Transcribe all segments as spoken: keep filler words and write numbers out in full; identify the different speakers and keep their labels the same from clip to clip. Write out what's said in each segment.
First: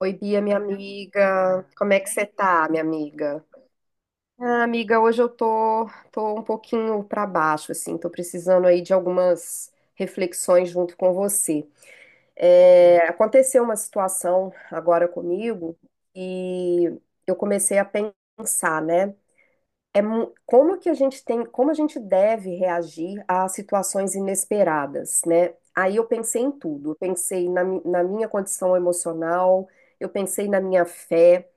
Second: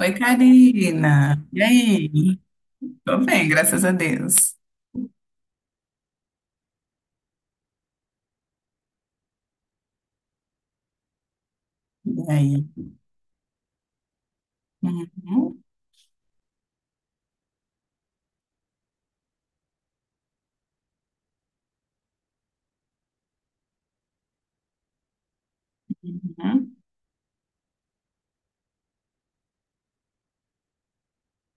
Speaker 1: Oi,
Speaker 2: Oi, Bia, minha
Speaker 1: Karina. E
Speaker 2: amiga. Como é que você
Speaker 1: aí?
Speaker 2: tá, minha
Speaker 1: Tô
Speaker 2: amiga?
Speaker 1: bem, graças a Deus.
Speaker 2: Ah, amiga, hoje eu tô, tô um pouquinho pra baixo, assim, tô precisando aí de algumas reflexões junto com você.
Speaker 1: E aí?
Speaker 2: É, aconteceu uma situação agora
Speaker 1: Uhum,
Speaker 2: comigo e eu comecei a pensar, né? É, mu- como que a gente tem, como a gente deve reagir a situações inesperadas, né? Aí eu pensei em
Speaker 1: uhum,
Speaker 2: tudo, eu pensei na, mi- na minha condição emocional, eu pensei na minha fé.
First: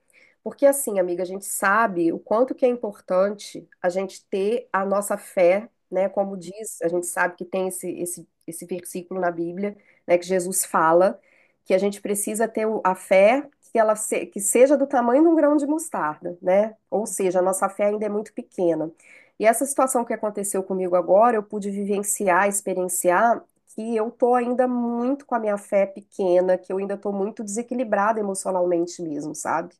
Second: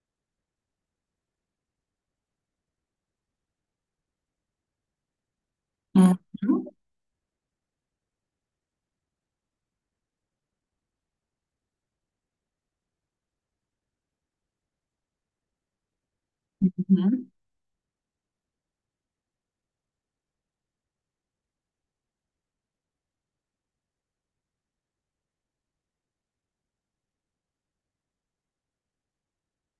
Speaker 2: Porque assim, amiga, a gente sabe o quanto que é importante a gente ter a nossa fé, né?
Speaker 1: uhum,
Speaker 2: Como diz, a gente sabe que tem esse, esse, esse versículo na Bíblia, né? Que Jesus fala que a gente precisa ter o- a fé, que ela se- que seja do tamanho de um grão de mostarda, né? Ou
Speaker 1: uhum.
Speaker 2: seja, a nossa fé ainda é muito pequena. E essa situação que aconteceu comigo agora, eu pude vivenciar, experienciar que eu tô ainda muito com a minha fé pequena, que eu ainda tô muito desequilibrada emocionalmente mesmo, sabe?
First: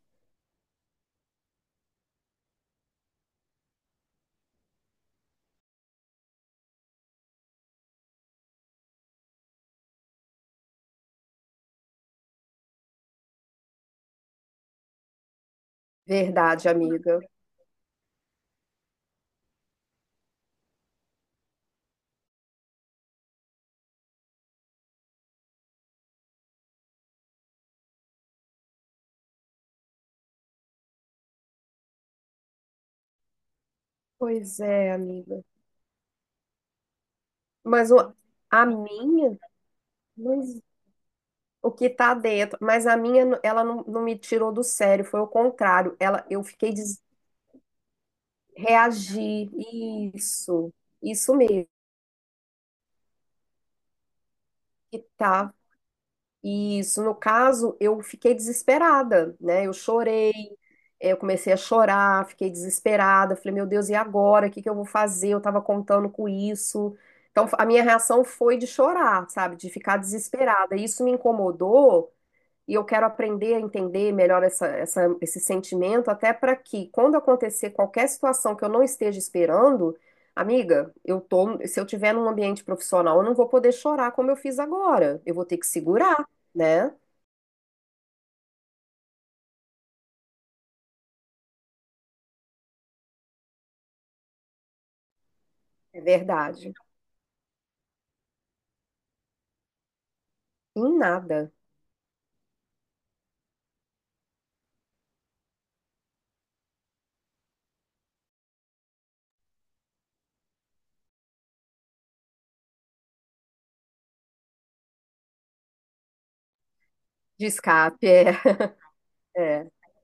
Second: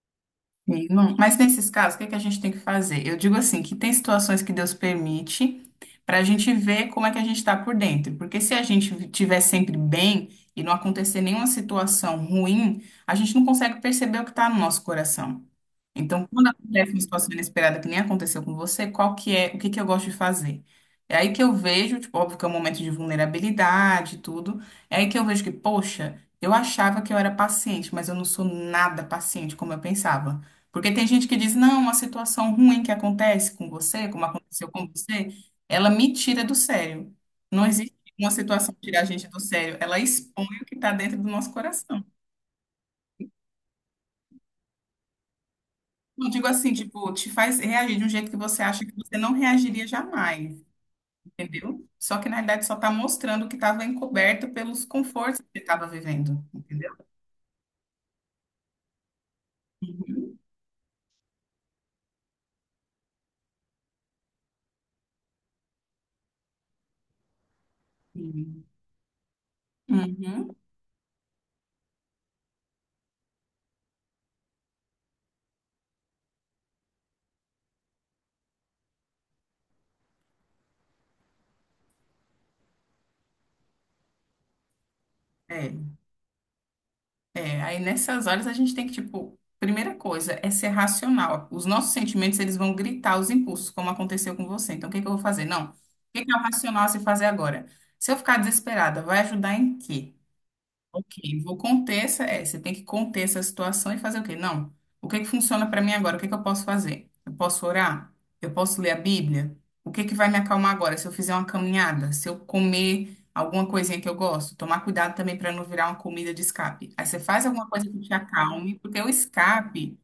Speaker 1: Sim, não. Mas nesses casos, o que que a gente tem que fazer? Eu digo assim, que tem situações que Deus permite para a gente ver como é que a gente está por dentro. Porque se a gente estiver sempre bem e não acontecer nenhuma situação ruim, a gente não consegue perceber o que está no nosso coração. Então, quando
Speaker 2: Verdade,
Speaker 1: acontece uma
Speaker 2: amiga.
Speaker 1: situação inesperada que nem aconteceu com você, qual que é, o que que eu gosto de fazer? É aí que eu vejo, tipo, óbvio que é um momento de vulnerabilidade e tudo, é aí que eu vejo que, poxa, eu achava que eu era paciente, mas eu não sou nada paciente como eu pensava. Porque tem gente que diz, não, uma situação ruim que acontece com você, como
Speaker 2: Pois
Speaker 1: aconteceu com
Speaker 2: é,
Speaker 1: você,
Speaker 2: amiga.
Speaker 1: ela me tira do sério. Não
Speaker 2: Mas
Speaker 1: existe
Speaker 2: o,
Speaker 1: uma
Speaker 2: a
Speaker 1: situação que tira a gente
Speaker 2: minha,
Speaker 1: do sério, ela expõe
Speaker 2: mas
Speaker 1: o que está dentro do nosso
Speaker 2: o que
Speaker 1: coração.
Speaker 2: tá dentro, mas a minha, n- ela não, não me tirou do sério, foi o contrário. Ela,
Speaker 1: Não
Speaker 2: eu
Speaker 1: digo assim,
Speaker 2: fiquei des...
Speaker 1: tipo, te faz reagir de um jeito que você acha que você não
Speaker 2: reagir.
Speaker 1: reagiria jamais,
Speaker 2: Isso, isso mesmo.
Speaker 1: entendeu? Só que na verdade só está mostrando o que estava encoberto pelos
Speaker 2: Que
Speaker 1: confortos que
Speaker 2: tá
Speaker 1: você estava vivendo, entendeu?
Speaker 2: Isso, no caso, eu fiquei desesperada, né? Eu chorei,
Speaker 1: Uhum.
Speaker 2: eh, eu comecei a chorar, fiquei desesperada. Falei, meu Deus, e agora? O que que eu vou fazer? Eu tava contando com isso. Então, a minha reação foi
Speaker 1: Uhum.
Speaker 2: de chorar, sabe? De ficar
Speaker 1: Uhum.
Speaker 2: desesperada. Isso me incomodou e eu quero aprender a entender melhor essa, essa- esse sentimento, até para que, quando acontecer qualquer situação que eu não esteja esperando, amiga, eu tô, se eu tiver num ambiente profissional, eu não vou poder chorar como eu fiz agora. Eu vou ter que
Speaker 1: É.
Speaker 2: segurar, né?
Speaker 1: É, aí nessas horas a gente tem que, tipo, primeira coisa é ser racional. Os nossos sentimentos, eles vão gritar os impulsos, como aconteceu com você. Então, o que que eu vou fazer? Não. O
Speaker 2: É
Speaker 1: que que é o
Speaker 2: verdade.
Speaker 1: racional a se fazer agora? Se eu ficar desesperada, vai ajudar em quê?
Speaker 2: Em
Speaker 1: Ok,
Speaker 2: nada.
Speaker 1: vou conter essa. É, você tem que conter essa situação e fazer o quê? Não. O que que funciona para mim agora? O que que eu posso fazer? Eu posso orar? Eu posso ler a Bíblia? O que que vai me acalmar agora? Se eu fizer uma caminhada, se eu comer alguma coisinha que eu gosto, tomar cuidado também para não virar uma comida de escape. Aí você faz
Speaker 2: De
Speaker 1: alguma coisa que
Speaker 2: escape,
Speaker 1: te
Speaker 2: é,
Speaker 1: acalme, porque o
Speaker 2: é,
Speaker 1: escape,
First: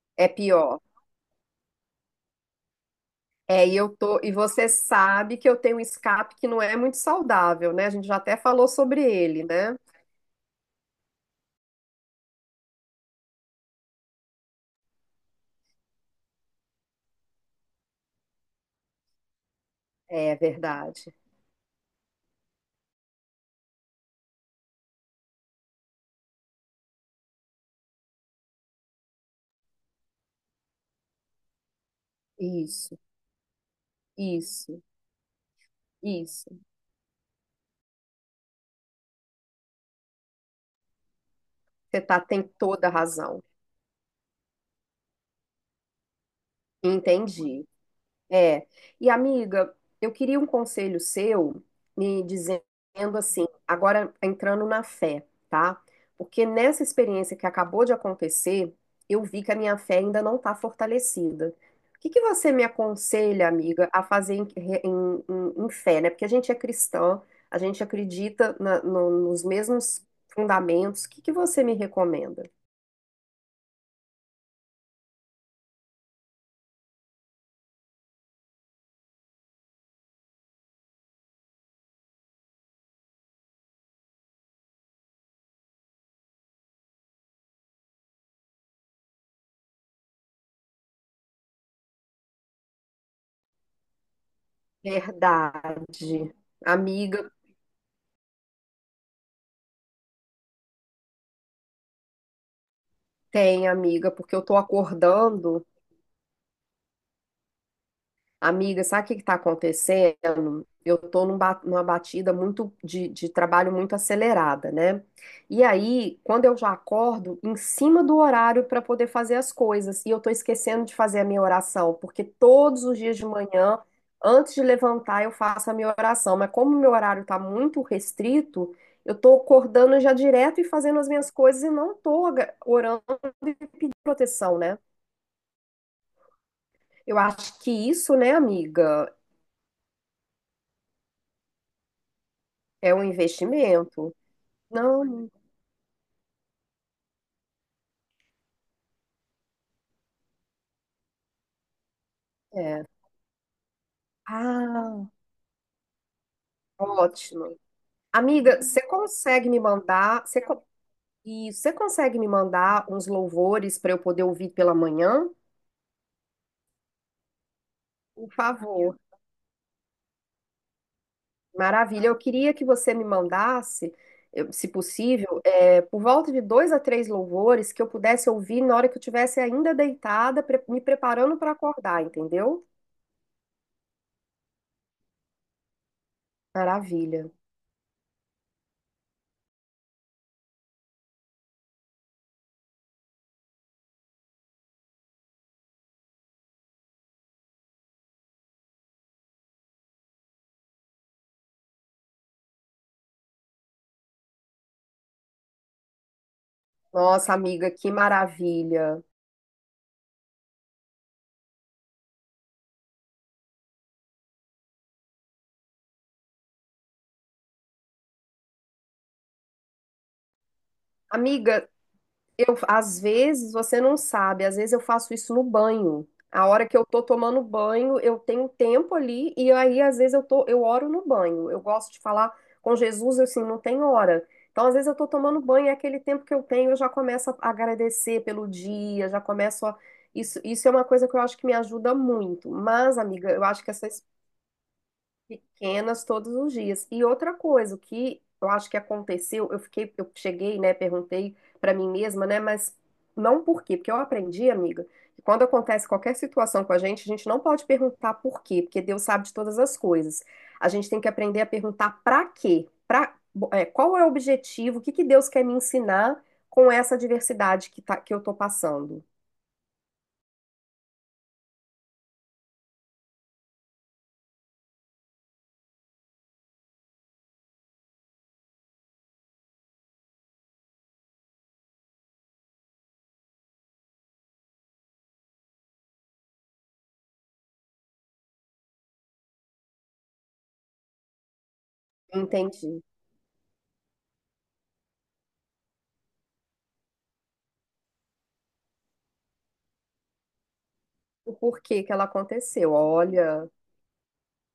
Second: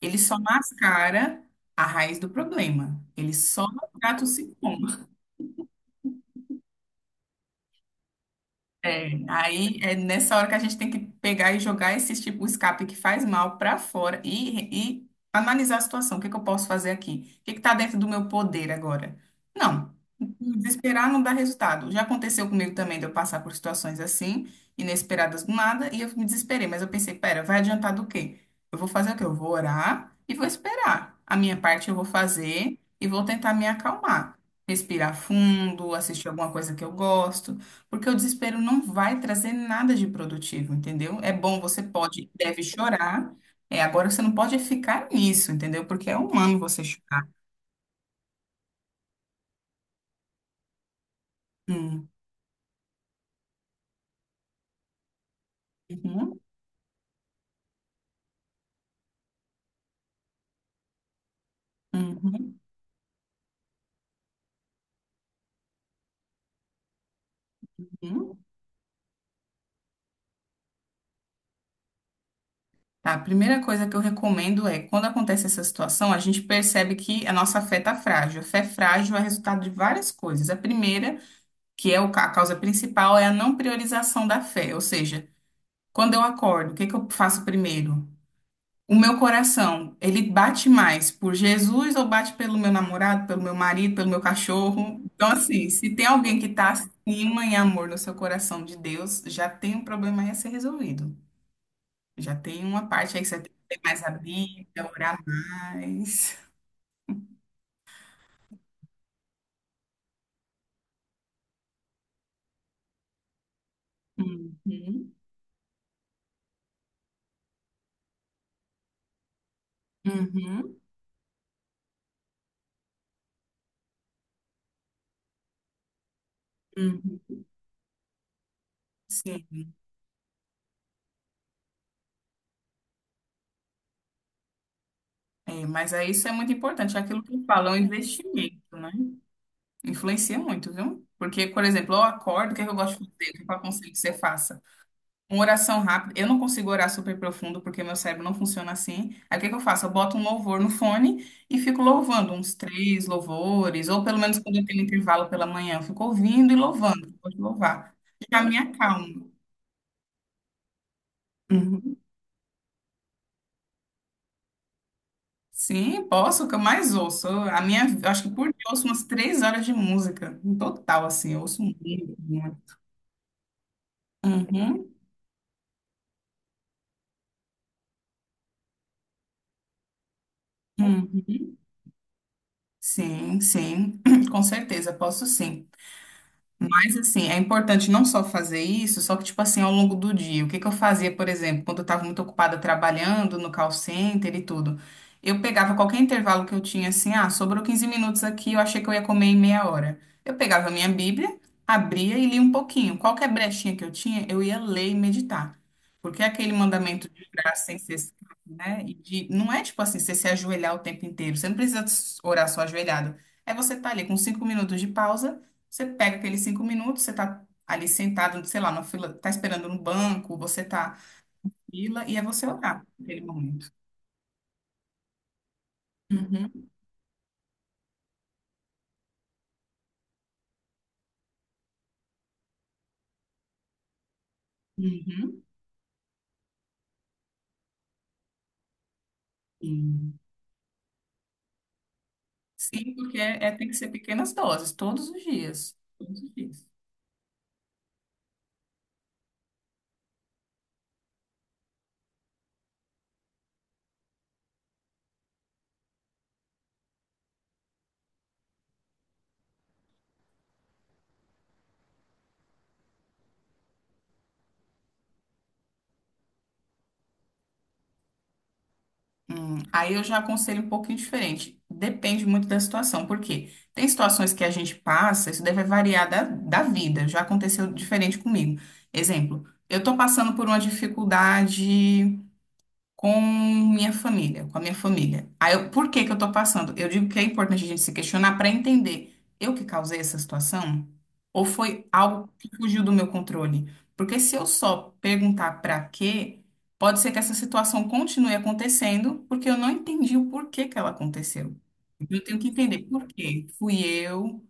Speaker 1: ele
Speaker 2: é
Speaker 1: só
Speaker 2: pior.
Speaker 1: mascara a raiz do problema. Ele só
Speaker 2: É, e eu tô,
Speaker 1: trata o
Speaker 2: e você
Speaker 1: sintoma.
Speaker 2: sabe que eu tenho um escape que não é muito saudável, né? A gente já até falou sobre
Speaker 1: É,
Speaker 2: ele, né?
Speaker 1: aí é nessa hora que a gente tem que pegar e jogar esse tipo, o escape que faz mal para fora e, e analisar a situação. O que que eu posso fazer aqui? O que está dentro do meu poder agora? Não,
Speaker 2: É
Speaker 1: desesperar
Speaker 2: verdade.
Speaker 1: não dá resultado. Já aconteceu comigo também de eu passar por situações assim, inesperadas do nada, e eu me desesperei, mas eu pensei, pera, vai adiantar do quê? Eu vou fazer o quê? Eu vou orar e vou esperar. A minha parte eu vou fazer
Speaker 2: Isso,
Speaker 1: e vou tentar me acalmar.
Speaker 2: isso,
Speaker 1: Respirar fundo, assistir alguma
Speaker 2: isso.
Speaker 1: coisa que eu gosto porque o desespero não vai trazer nada de produtivo, entendeu? É bom, você
Speaker 2: Você tá,
Speaker 1: pode,
Speaker 2: tem
Speaker 1: deve
Speaker 2: toda a
Speaker 1: chorar.
Speaker 2: razão.
Speaker 1: É, agora você não pode ficar nisso, entendeu? Porque é humano você chorar.
Speaker 2: Entendi. É. E amiga, eu queria um conselho seu
Speaker 1: Hum,
Speaker 2: me dizendo assim, agora entrando na fé, tá?
Speaker 1: uhum,
Speaker 2: Porque nessa experiência que acabou de acontecer, eu vi que a minha fé ainda não está fortalecida. O que que você me
Speaker 1: uhum,
Speaker 2: aconselha, amiga, a fazer em, em- em- em fé, né? Porque a gente é cristã, a gente
Speaker 1: uhum.
Speaker 2: acredita na- no- nos mesmos fundamentos. O que que você me recomenda?
Speaker 1: Tá, a primeira coisa que eu recomendo é, quando acontece essa situação, a gente percebe que a nossa fé tá frágil. A fé frágil é resultado de várias coisas. A primeira, que é o ca- a causa principal, é a não priorização da fé. Ou seja, quando eu acordo, o que que eu faço primeiro? O meu coração, ele bate mais por Jesus ou bate pelo meu namorado, pelo meu marido, pelo meu cachorro? Então, assim, se tem
Speaker 2: Verdade.
Speaker 1: alguém que está
Speaker 2: Amiga,
Speaker 1: acima em amor no seu coração de Deus, já tem um problema aí a ser resolvido. Já tem uma parte aí que você tem que
Speaker 2: tem,
Speaker 1: ler mais
Speaker 2: amiga,
Speaker 1: a
Speaker 2: porque eu tô
Speaker 1: Bíblia, orar
Speaker 2: acordando.
Speaker 1: mais.
Speaker 2: Amiga, sabe o que que tá acontecendo? Eu tô num ba- numa batida muito de, de trabalho muito acelerada, né?
Speaker 1: Uhum,
Speaker 2: E aí, quando eu já acordo, em cima do horário para poder fazer as coisas, e eu tô
Speaker 1: uhum,
Speaker 2: esquecendo de fazer a minha oração, porque todos os dias de manhã, antes de levantar, eu faço a minha oração, mas como o meu horário tá
Speaker 1: uhum.
Speaker 2: muito restrito, eu tô
Speaker 1: Sim.
Speaker 2: acordando já direto e fazendo as minhas coisas e não tô aga- orando e pedindo proteção, né?
Speaker 1: É, mas aí isso é muito importante. É
Speaker 2: Eu
Speaker 1: aquilo que eu
Speaker 2: acho que
Speaker 1: falo, é um
Speaker 2: isso, né,
Speaker 1: investimento, né?
Speaker 2: amiga,
Speaker 1: Influencia muito, viu? Porque, por exemplo, eu acordo, o que é que eu
Speaker 2: é
Speaker 1: gosto
Speaker 2: um
Speaker 1: de fazer? O que eu aconselho que
Speaker 2: investimento.
Speaker 1: você faça?
Speaker 2: Não, não
Speaker 1: Uma oração rápida. Eu não consigo orar super profundo porque meu cérebro não funciona assim. Aí o que que eu faço? Eu boto um louvor no fone e fico louvando uns
Speaker 2: é.
Speaker 1: três louvores, ou pelo menos quando eu tenho
Speaker 2: Ah,
Speaker 1: intervalo pela manhã, eu fico ouvindo e louvando. Pode
Speaker 2: ótimo.
Speaker 1: louvar. Já me
Speaker 2: Amiga, você
Speaker 1: acalmo.
Speaker 2: consegue me mandar, você, co- isso, você
Speaker 1: Uhum.
Speaker 2: consegue me mandar uns louvores para eu poder ouvir pela manhã?
Speaker 1: Sim, posso, o que eu mais ouço. Eu- A minha, eu acho
Speaker 2: Por
Speaker 1: que por dia eu ouço
Speaker 2: favor.
Speaker 1: umas três horas de música, em total, assim, eu ouço
Speaker 2: Maravilha. Eu
Speaker 1: muito,
Speaker 2: queria que
Speaker 1: muito.
Speaker 2: você me mandasse, eu- se
Speaker 1: Uhum,
Speaker 2: possível, é, por volta de dois a três louvores que eu pudesse ouvir na hora que eu estivesse ainda deitada, pre- me
Speaker 1: uhum.
Speaker 2: preparando para acordar, entendeu?
Speaker 1: Sim, sim, com certeza, posso sim. Mas
Speaker 2: Maravilha.
Speaker 1: assim, é importante não só fazer isso, só que tipo assim, ao longo do dia, o que que eu fazia, por exemplo, quando eu estava muito ocupada trabalhando no call center e tudo, eu pegava qualquer intervalo que eu tinha assim, ah, sobrou quinze minutos aqui, eu achei que eu ia comer em meia hora. Eu pegava a minha Bíblia, abria e lia um pouquinho. Qualquer brechinha que eu tinha, eu ia ler e meditar. Porque é aquele mandamento de
Speaker 2: Nossa, amiga,
Speaker 1: graça sem
Speaker 2: que
Speaker 1: cessar, né? E
Speaker 2: maravilha.
Speaker 1: de, não é tipo assim, você se ajoelhar o tempo inteiro. Você não precisa orar só ajoelhado. É você estar ali com cinco minutos de pausa você pega aqueles cinco minutos, você tá ali sentado, sei lá, na fila, tá esperando no banco, você tá na
Speaker 2: Amiga,
Speaker 1: fila, e é você
Speaker 2: eu
Speaker 1: orar
Speaker 2: às
Speaker 1: naquele
Speaker 2: vezes
Speaker 1: momento.
Speaker 2: você não sabe, às vezes eu faço isso no banho. A hora
Speaker 1: Uhum,
Speaker 2: que eu tô tomando banho, eu tenho tempo ali e aí às vezes eu tô, eu oro no banho. Eu gosto de falar com Jesus, assim, não tem hora. Então, às vezes eu tô tomando
Speaker 1: uhum,
Speaker 2: banho, é aquele tempo que eu tenho, eu já começo a agradecer pelo dia, já começo a
Speaker 1: sim.
Speaker 2: isso, isso é uma coisa que eu acho que me ajuda muito.
Speaker 1: Sim,
Speaker 2: Mas,
Speaker 1: porque
Speaker 2: amiga, eu
Speaker 1: é,
Speaker 2: acho que
Speaker 1: tem que
Speaker 2: essa
Speaker 1: ser pequenas doses, todos os dias.
Speaker 2: pequenas
Speaker 1: Todos
Speaker 2: todos
Speaker 1: os
Speaker 2: os
Speaker 1: dias.
Speaker 2: dias. E outra coisa, o que eu acho que aconteceu, eu fiquei, eu cheguei, né, perguntei pra mim mesma, né, mas não por quê, porque eu aprendi, amiga, que quando acontece qualquer situação com a gente, a gente não pode perguntar por quê, porque Deus sabe de todas as coisas. A gente tem que aprender a perguntar pra quê, pra, é, qual é o objetivo, o que que Deus quer me ensinar com essa adversidade que tá, que eu tô passando.
Speaker 1: Hum, aí eu já aconselho um pouquinho diferente. Depende muito da situação, porque tem situações que a gente passa, isso deve variar da, da vida. Já aconteceu diferente comigo. Exemplo, eu tô passando por uma dificuldade. com minha família, com a minha família. Aí, eu- por que que eu tô passando? Eu digo que é importante a gente se questionar para entender, eu que causei essa situação? Ou foi algo que
Speaker 2: Entendi.
Speaker 1: fugiu do meu controle? Porque se eu só perguntar para quê, pode ser que essa situação continue acontecendo, porque eu não entendi o porquê que ela
Speaker 2: O
Speaker 1: aconteceu.
Speaker 2: porquê que ela
Speaker 1: Então, eu tenho que
Speaker 2: aconteceu.
Speaker 1: entender por
Speaker 2: Olha,
Speaker 1: quê. Fui eu,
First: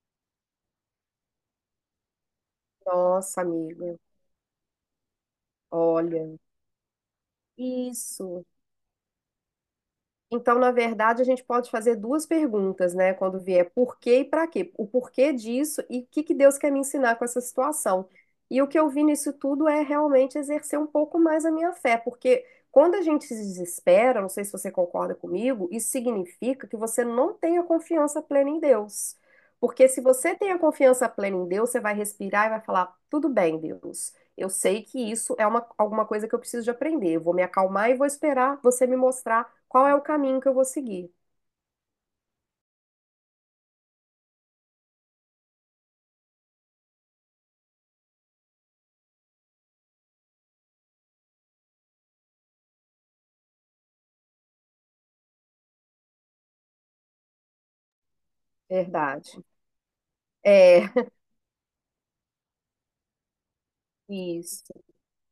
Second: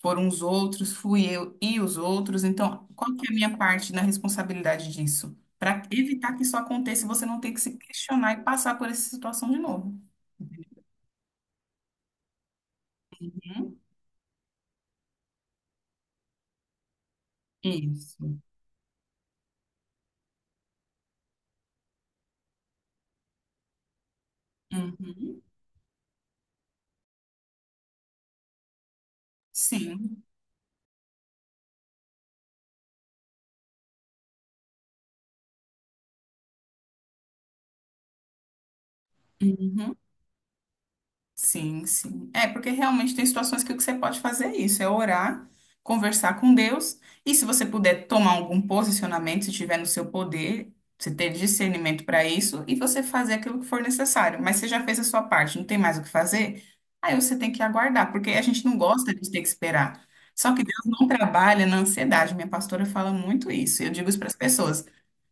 Speaker 1: foram os outros, fui eu e os outros. Então, qual que é a
Speaker 2: nossa,
Speaker 1: minha parte
Speaker 2: amiga,
Speaker 1: na responsabilidade disso? Para evitar
Speaker 2: olha.
Speaker 1: que isso aconteça e você não ter que se questionar e
Speaker 2: Isso.
Speaker 1: passar por essa situação de novo.
Speaker 2: Então, na verdade, a gente pode fazer duas perguntas, né? Quando vier
Speaker 1: Uhum.
Speaker 2: por quê e para quê. O porquê disso e o que que Deus quer me ensinar com essa situação.
Speaker 1: Isso.
Speaker 2: E o que eu vi nisso tudo é realmente exercer um pouco mais a minha fé, porque quando a gente se desespera, não sei se você concorda
Speaker 1: Uhum.
Speaker 2: comigo, isso significa que você não tem a confiança plena em Deus. Porque se
Speaker 1: Sim.
Speaker 2: você tem a confiança plena em Deus, você vai respirar e vai falar: tudo bem, Deus. Eu sei que isso é uma, alguma coisa que eu preciso de aprender. Eu vou me acalmar e vou esperar você me mostrar qual é
Speaker 1: Uhum.
Speaker 2: o caminho que eu vou seguir.
Speaker 1: Sim, sim. É, porque realmente tem situações que o que você pode fazer é isso, é orar, conversar com Deus, e se você puder tomar algum posicionamento, se tiver no seu poder, você ter discernimento para isso, e você fazer aquilo que for necessário. Mas você já fez a sua parte, não tem mais o que fazer? Aí você tem que aguardar, porque a gente não gosta de ter
Speaker 2: Verdade.
Speaker 1: que esperar. Só que
Speaker 2: É,
Speaker 1: Deus não trabalha na ansiedade. Minha pastora fala muito isso. Eu digo isso para as
Speaker 2: isso.
Speaker 1: pessoas.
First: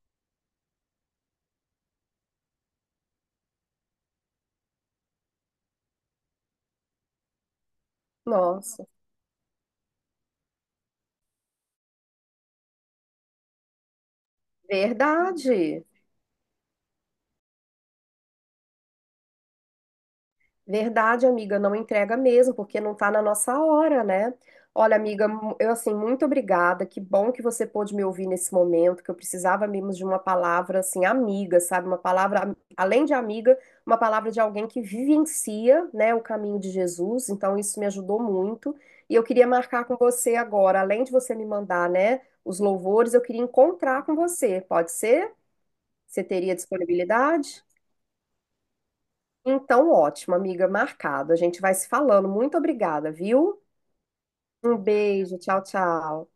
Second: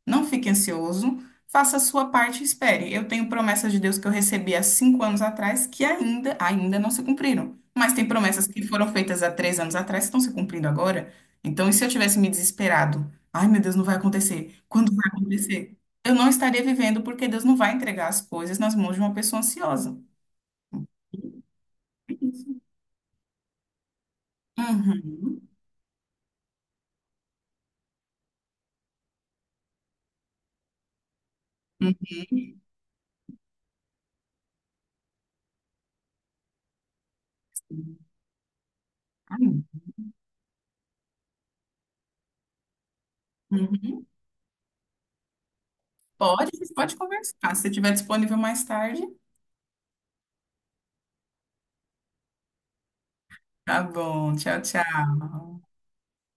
Speaker 1: Não fique ansioso. Faça a sua parte e espere. Eu tenho promessas de Deus que eu recebi há cinco anos atrás que ainda, ainda não se cumpriram. Mas tem promessas que
Speaker 2: Nossa,
Speaker 1: foram feitas há três anos atrás que estão se cumprindo agora. Então, e se eu tivesse me desesperado? Ai, meu Deus, não vai acontecer. Quando vai acontecer?
Speaker 2: verdade.
Speaker 1: Eu não estaria vivendo porque Deus não vai entregar as coisas nas mãos de uma pessoa ansiosa.
Speaker 2: Verdade, amiga, não
Speaker 1: É
Speaker 2: entrega mesmo,
Speaker 1: isso.
Speaker 2: porque não tá na nossa hora, né? Olha, amiga,
Speaker 1: Uhum.
Speaker 2: mu- eu assim, muito obrigada. Que bom que você pôde me ouvir nesse momento, que eu precisava mesmo de uma palavra assim, amiga, sabe? Uma palavra, am- além de amiga, uma palavra de alguém que vivencia, né, o caminho de Jesus. Então, isso me
Speaker 1: Uhum.
Speaker 2: ajudou muito. E eu queria
Speaker 1: Ai,
Speaker 2: marcar com você agora, além de você me mandar, né, os louvores, eu queria encontrar
Speaker 1: uhum.
Speaker 2: com você. Pode ser? Você
Speaker 1: Pode,
Speaker 2: teria
Speaker 1: pode conversar. Se
Speaker 2: disponibilidade?
Speaker 1: você estiver disponível mais tarde.
Speaker 2: Então, ótimo, amiga, marcado. A gente vai se falando. Muito obrigada, viu?
Speaker 1: Tá bom. Tchau,
Speaker 2: Um beijo, tchau,
Speaker 1: tchau.
Speaker 2: tchau.